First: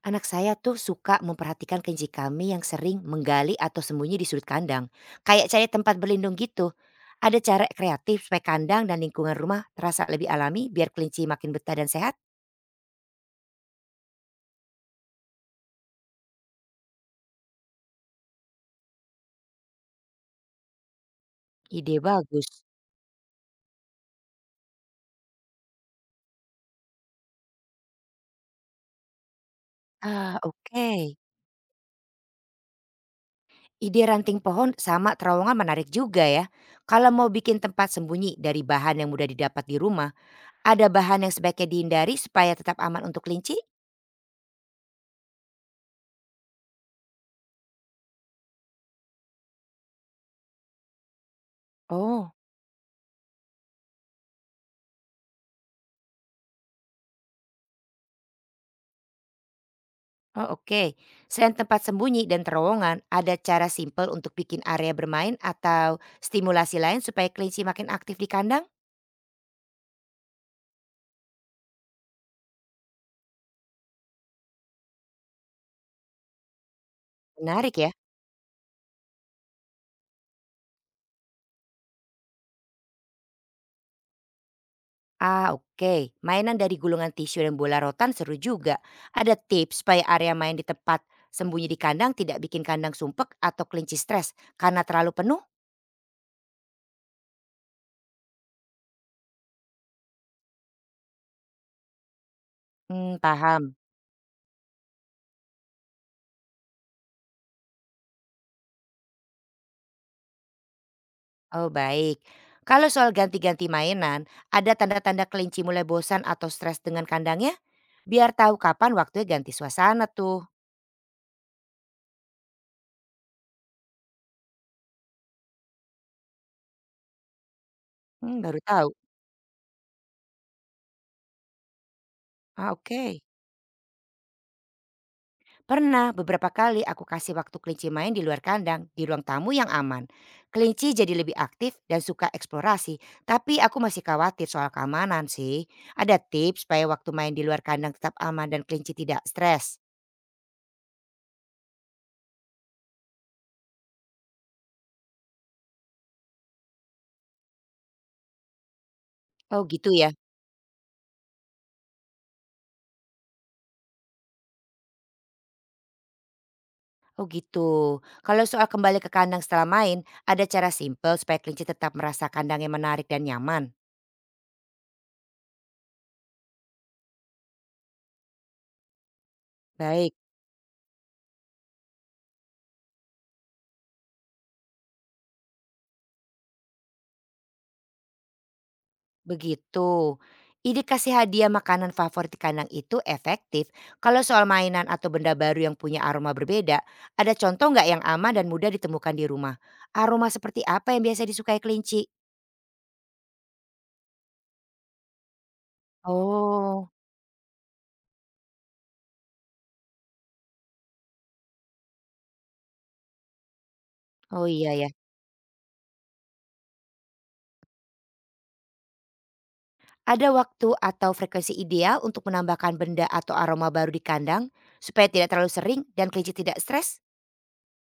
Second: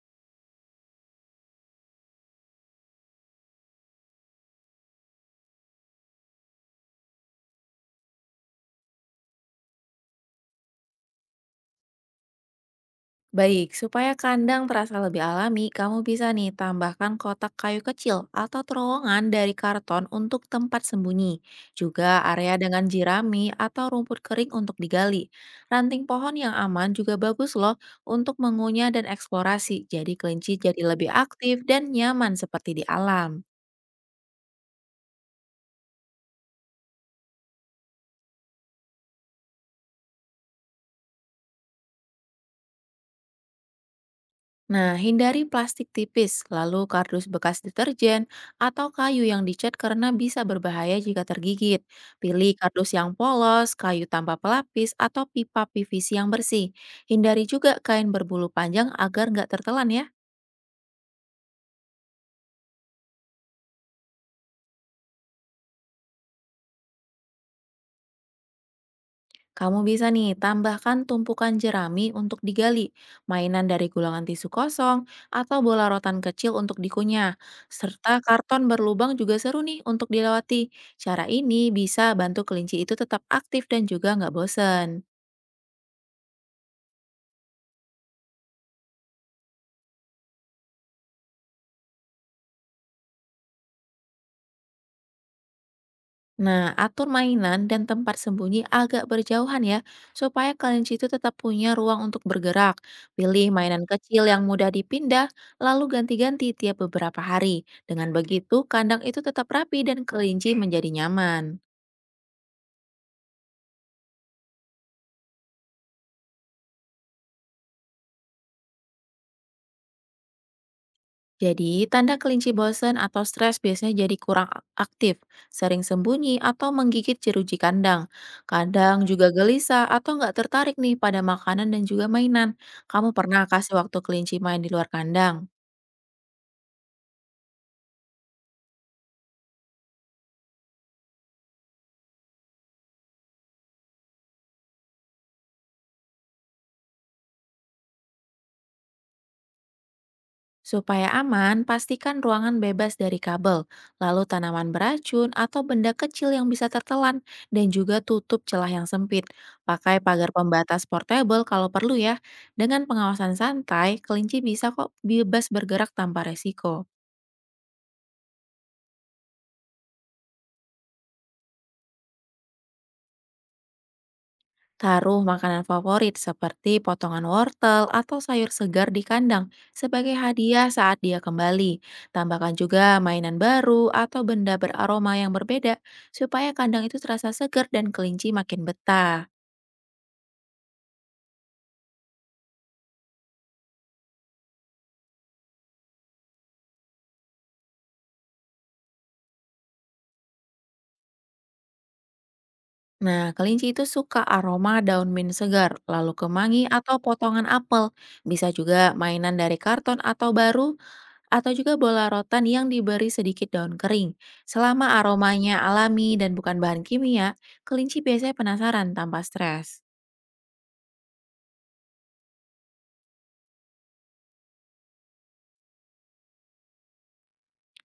Anak saya tuh suka memperhatikan kelinci kami yang sering menggali atau sembunyi di sudut kandang. Kayak cari tempat berlindung gitu. Ada cara kreatif supaya kandang dan lingkungan rumah terasa lebih alami biar kelinci makin betah dan sehat? Baik, supaya kandang terasa lebih alami, kamu bisa nih tambahkan kotak kayu kecil atau terowongan dari karton untuk tempat sembunyi. Ide Juga bagus. area dengan jirami atau rumput kering untuk digali. Ranting pohon yang aman juga bagus loh untuk mengunyah dan eksplorasi. Jadi Ah, kelinci jadi lebih oke. aktif dan nyaman seperti di alam. Ide ranting pohon sama terowongan menarik juga ya. Kalau mau bikin tempat sembunyi dari bahan yang mudah didapat di rumah, ada bahan yang sebaiknya dihindari supaya tetap aman untuk kelinci? Nah, hindari plastik tipis, lalu kardus bekas deterjen, atau kayu yang dicat karena bisa berbahaya jika tergigit. Oh, Pilih kardus yang polos, kayu tanpa pelapis, atau pipa PVC yang bersih. Hindari juga kain berbulu panjang agar nggak tertelan ya. oh oke, selain tempat sembunyi dan terowongan, ada cara simpel untuk bikin area bermain atau stimulasi lain supaya kelinci makin aktif di kandang? Kamu bisa nih tambahkan tumpukan jerami untuk digali, mainan dari gulungan tisu kosong, atau bola rotan kecil untuk dikunyah. Menarik ya. Serta karton berlubang juga seru nih untuk dilewati. Cara ini bisa bantu kelinci itu tetap aktif dan juga nggak bosen. Ah oke, mainan dari gulungan tisu dan bola rotan seru juga. Ada tips supaya area main di tempat sembunyi di kandang tidak bikin kandang sumpek atau kelinci stres karena terlalu penuh? Nah, atur mainan dan tempat sembunyi agak berjauhan ya, supaya kelinci itu tetap punya ruang untuk bergerak. Hmm, Pilih paham. mainan kecil yang mudah dipindah, lalu ganti-ganti tiap beberapa hari. Dengan begitu, kandang itu tetap rapi dan kelinci menjadi nyaman. Oh baik. Kalau soal ganti-ganti mainan, ada tanda-tanda kelinci mulai bosan atau stres dengan kandangnya? Biar tahu kapan waktunya ganti suasana tuh. Jadi, tanda kelinci bosan atau stres biasanya jadi kurang aktif, sering sembunyi atau menggigit jeruji kandang. Mmm, baru tahu. Kadang juga gelisah atau nggak tertarik nih pada makanan dan juga mainan. Ah, oke. Kamu pernah kasih waktu kelinci main di luar kandang? Pernah beberapa kali aku kasih waktu kelinci main di luar kandang, di ruang tamu yang aman. Kelinci jadi lebih aktif dan suka eksplorasi, tapi aku masih khawatir soal keamanan sih. Ada tips supaya waktu main di luar kandang tetap aman dan kelinci tidak stres? Supaya aman, pastikan ruangan bebas dari kabel, lalu tanaman beracun atau benda kecil yang bisa tertelan, dan juga tutup celah yang sempit. Oh gitu Pakai ya? pagar pembatas portable kalau perlu ya. Dengan pengawasan santai, kelinci bisa kok bebas bergerak tanpa resiko. Oh gitu. Kalau soal kembali ke kandang setelah main, ada cara simpel supaya kelinci tetap merasa kandangnya menarik dan nyaman? Taruh makanan favorit seperti potongan wortel atau sayur segar di kandang Baik. sebagai hadiah saat dia kembali. Tambahkan juga mainan baru atau benda beraroma yang berbeda supaya kandang itu terasa segar dan kelinci makin betah. Begitu. Ide kasih hadiah makanan favorit di kandang itu efektif kalau soal mainan atau benda baru yang punya aroma berbeda. Ada contoh nggak yang aman dan mudah ditemukan di rumah? Aroma seperti apa yang biasa disukai kelinci? Nah, kelinci itu suka aroma daun mint segar, lalu kemangi Oh, atau potongan apel. Bisa juga mainan dari karton atau baru. Atau juga bola rotan yang diberi sedikit daun kering. oh iya ya. Selama aromanya alami dan bukan bahan kimia, kelinci biasanya penasaran tanpa stres. Ada waktu atau frekuensi ideal untuk menambahkan benda atau aroma baru di kandang supaya tidak terlalu sering dan kelinci tidak stres?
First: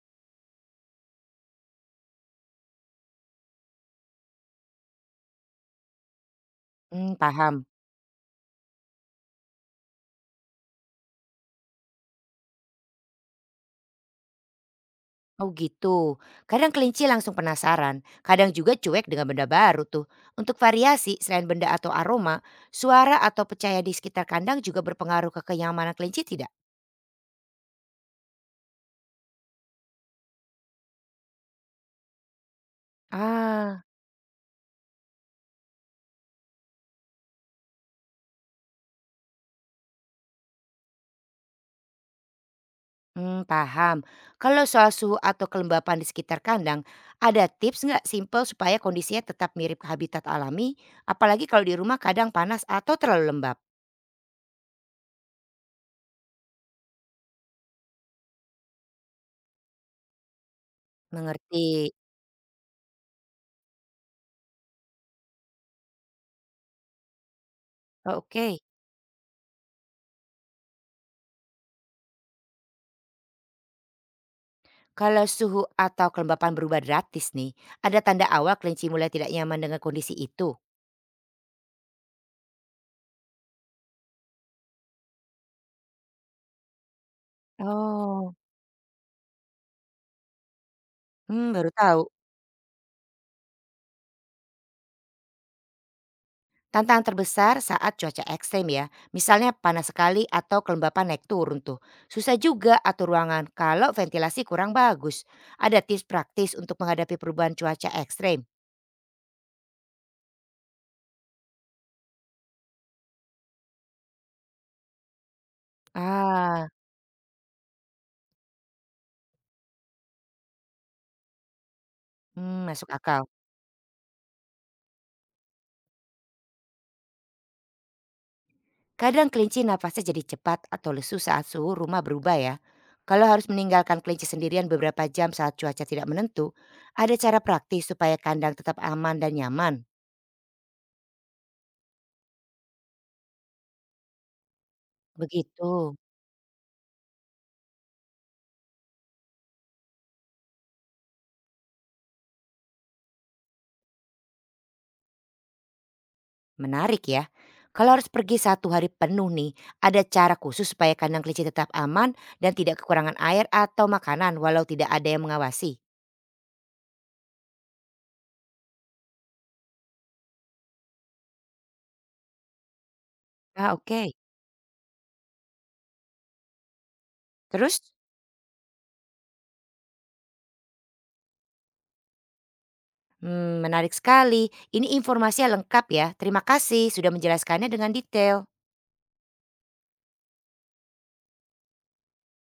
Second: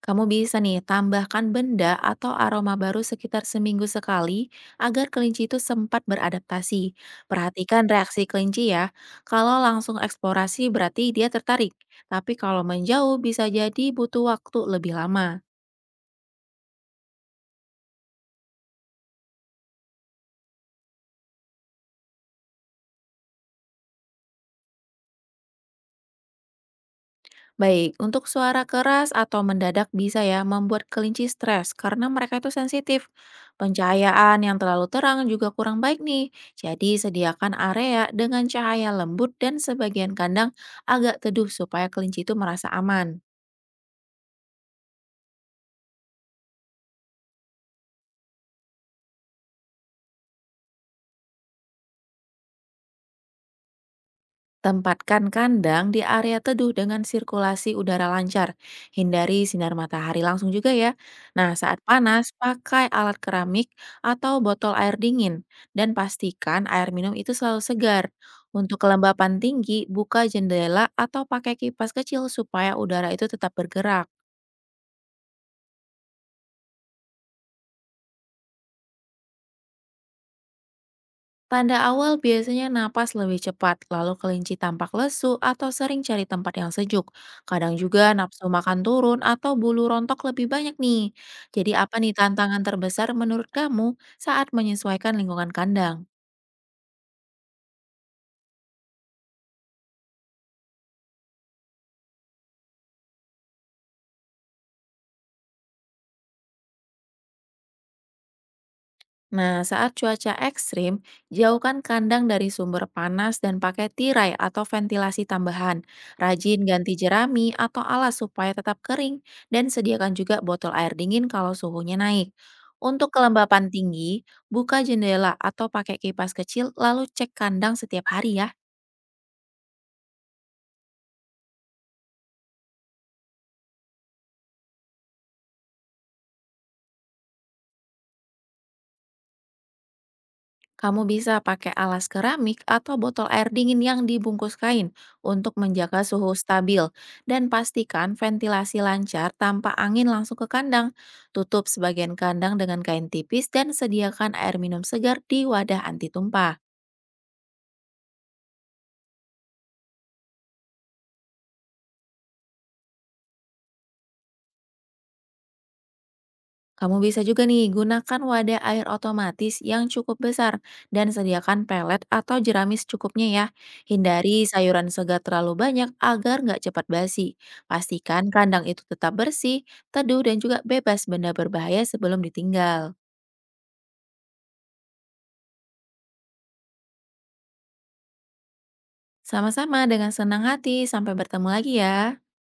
Kamu bisa nih tambahkan benda atau aroma baru sekitar seminggu sekali agar kelinci itu sempat beradaptasi. Hmm, paham. Perhatikan reaksi kelinci ya. Kalau langsung eksplorasi berarti dia tertarik. Tapi kalau menjauh bisa jadi butuh waktu lebih lama. Oh gitu. Kadang kelinci langsung penasaran, kadang juga cuek dengan benda baru tuh. Untuk variasi, selain benda atau aroma, suara atau percaya di sekitar kandang juga berpengaruh ke kenyamanan kelinci tidak? Baik, untuk suara keras atau mendadak bisa ya membuat kelinci stres karena mereka itu sensitif. Ah, Pencahayaan yang terlalu terang juga kurang baik nih. Jadi sediakan area dengan cahaya lembut dan sebagian kandang agak teduh supaya kelinci itu merasa aman. hmm, paham. Kalau soal suhu atau kelembapan di sekitar kandang, ada tips nggak simple supaya kondisinya tetap mirip habitat alami? Apalagi kalau di rumah kadang panas atau terlalu lembab. Tempatkan kandang di area teduh dengan sirkulasi udara lancar. Hindari sinar matahari langsung juga ya. Nah, saat Mengerti. panas, pakai alat keramik atau botol air dingin. Dan pastikan air minum itu selalu segar. Oh, oke. Untuk kelembapan tinggi, buka jendela atau pakai kipas kecil supaya udara itu tetap bergerak. Kalau suhu atau kelembapan berubah gratis nih, ada tanda awal kelinci mulai tidak nyaman dengan kondisi itu? Tanda awal biasanya napas lebih cepat, lalu kelinci tampak lesu atau sering cari tempat yang sejuk. Kadang juga Oh, nafsu makan turun atau bulu rontok lebih banyak nih. hmm, baru Jadi apa tahu. nih tantangan terbesar menurut kamu saat menyesuaikan lingkungan kandang? Tantangan terbesar saat cuaca ekstrem ya, misalnya panas sekali atau kelembapan naik turun tuh. Susah juga atur ruangan kalau ventilasi kurang bagus. Ada tips praktis untuk menghadapi perubahan cuaca ekstrem? Nah, saat cuaca ekstrim, jauhkan kandang dari sumber panas dan pakai tirai atau ventilasi tambahan. Rajin Ah, ganti jerami atau alas supaya tetap kering, dan sediakan juga botol air dingin kalau suhunya naik. hmm, masuk Untuk akal. kelembapan tinggi, buka jendela atau pakai kipas kecil, lalu cek kandang setiap hari ya. Kadang kelinci napasnya jadi cepat atau lesu saat suhu rumah berubah ya. Kalau harus meninggalkan kelinci sendirian beberapa jam saat cuaca tidak menentu, ada cara praktis supaya kandang tetap aman dan nyaman. Kamu bisa pakai alas keramik atau botol air dingin yang dibungkus kain untuk Begitu. menjaga suhu stabil dan pastikan ventilasi lancar tanpa angin langsung ke kandang. Tutup sebagian kandang dengan kain tipis dan sediakan air minum segar di wadah anti tumpah. Menarik ya. Kalau harus pergi satu hari penuh nih, ada cara khusus supaya kandang kelinci tetap aman dan tidak kekurangan air atau makanan walau tidak ada yang mengawasi. Kamu bisa juga nih gunakan wadah air otomatis yang cukup besar dan sediakan pelet atau jeramis cukupnya ya. Ah oke. Hindari sayuran segar terlalu banyak agar nggak cepat basi. Terus? Pastikan kandang itu tetap bersih, teduh dan juga bebas benda berbahaya sebelum ditinggal. Hmm, menarik sekali. Ini informasinya lengkap ya. Terima kasih sudah menjelaskannya dengan detail. Sama-sama dengan senang hati, sampai bertemu lagi ya.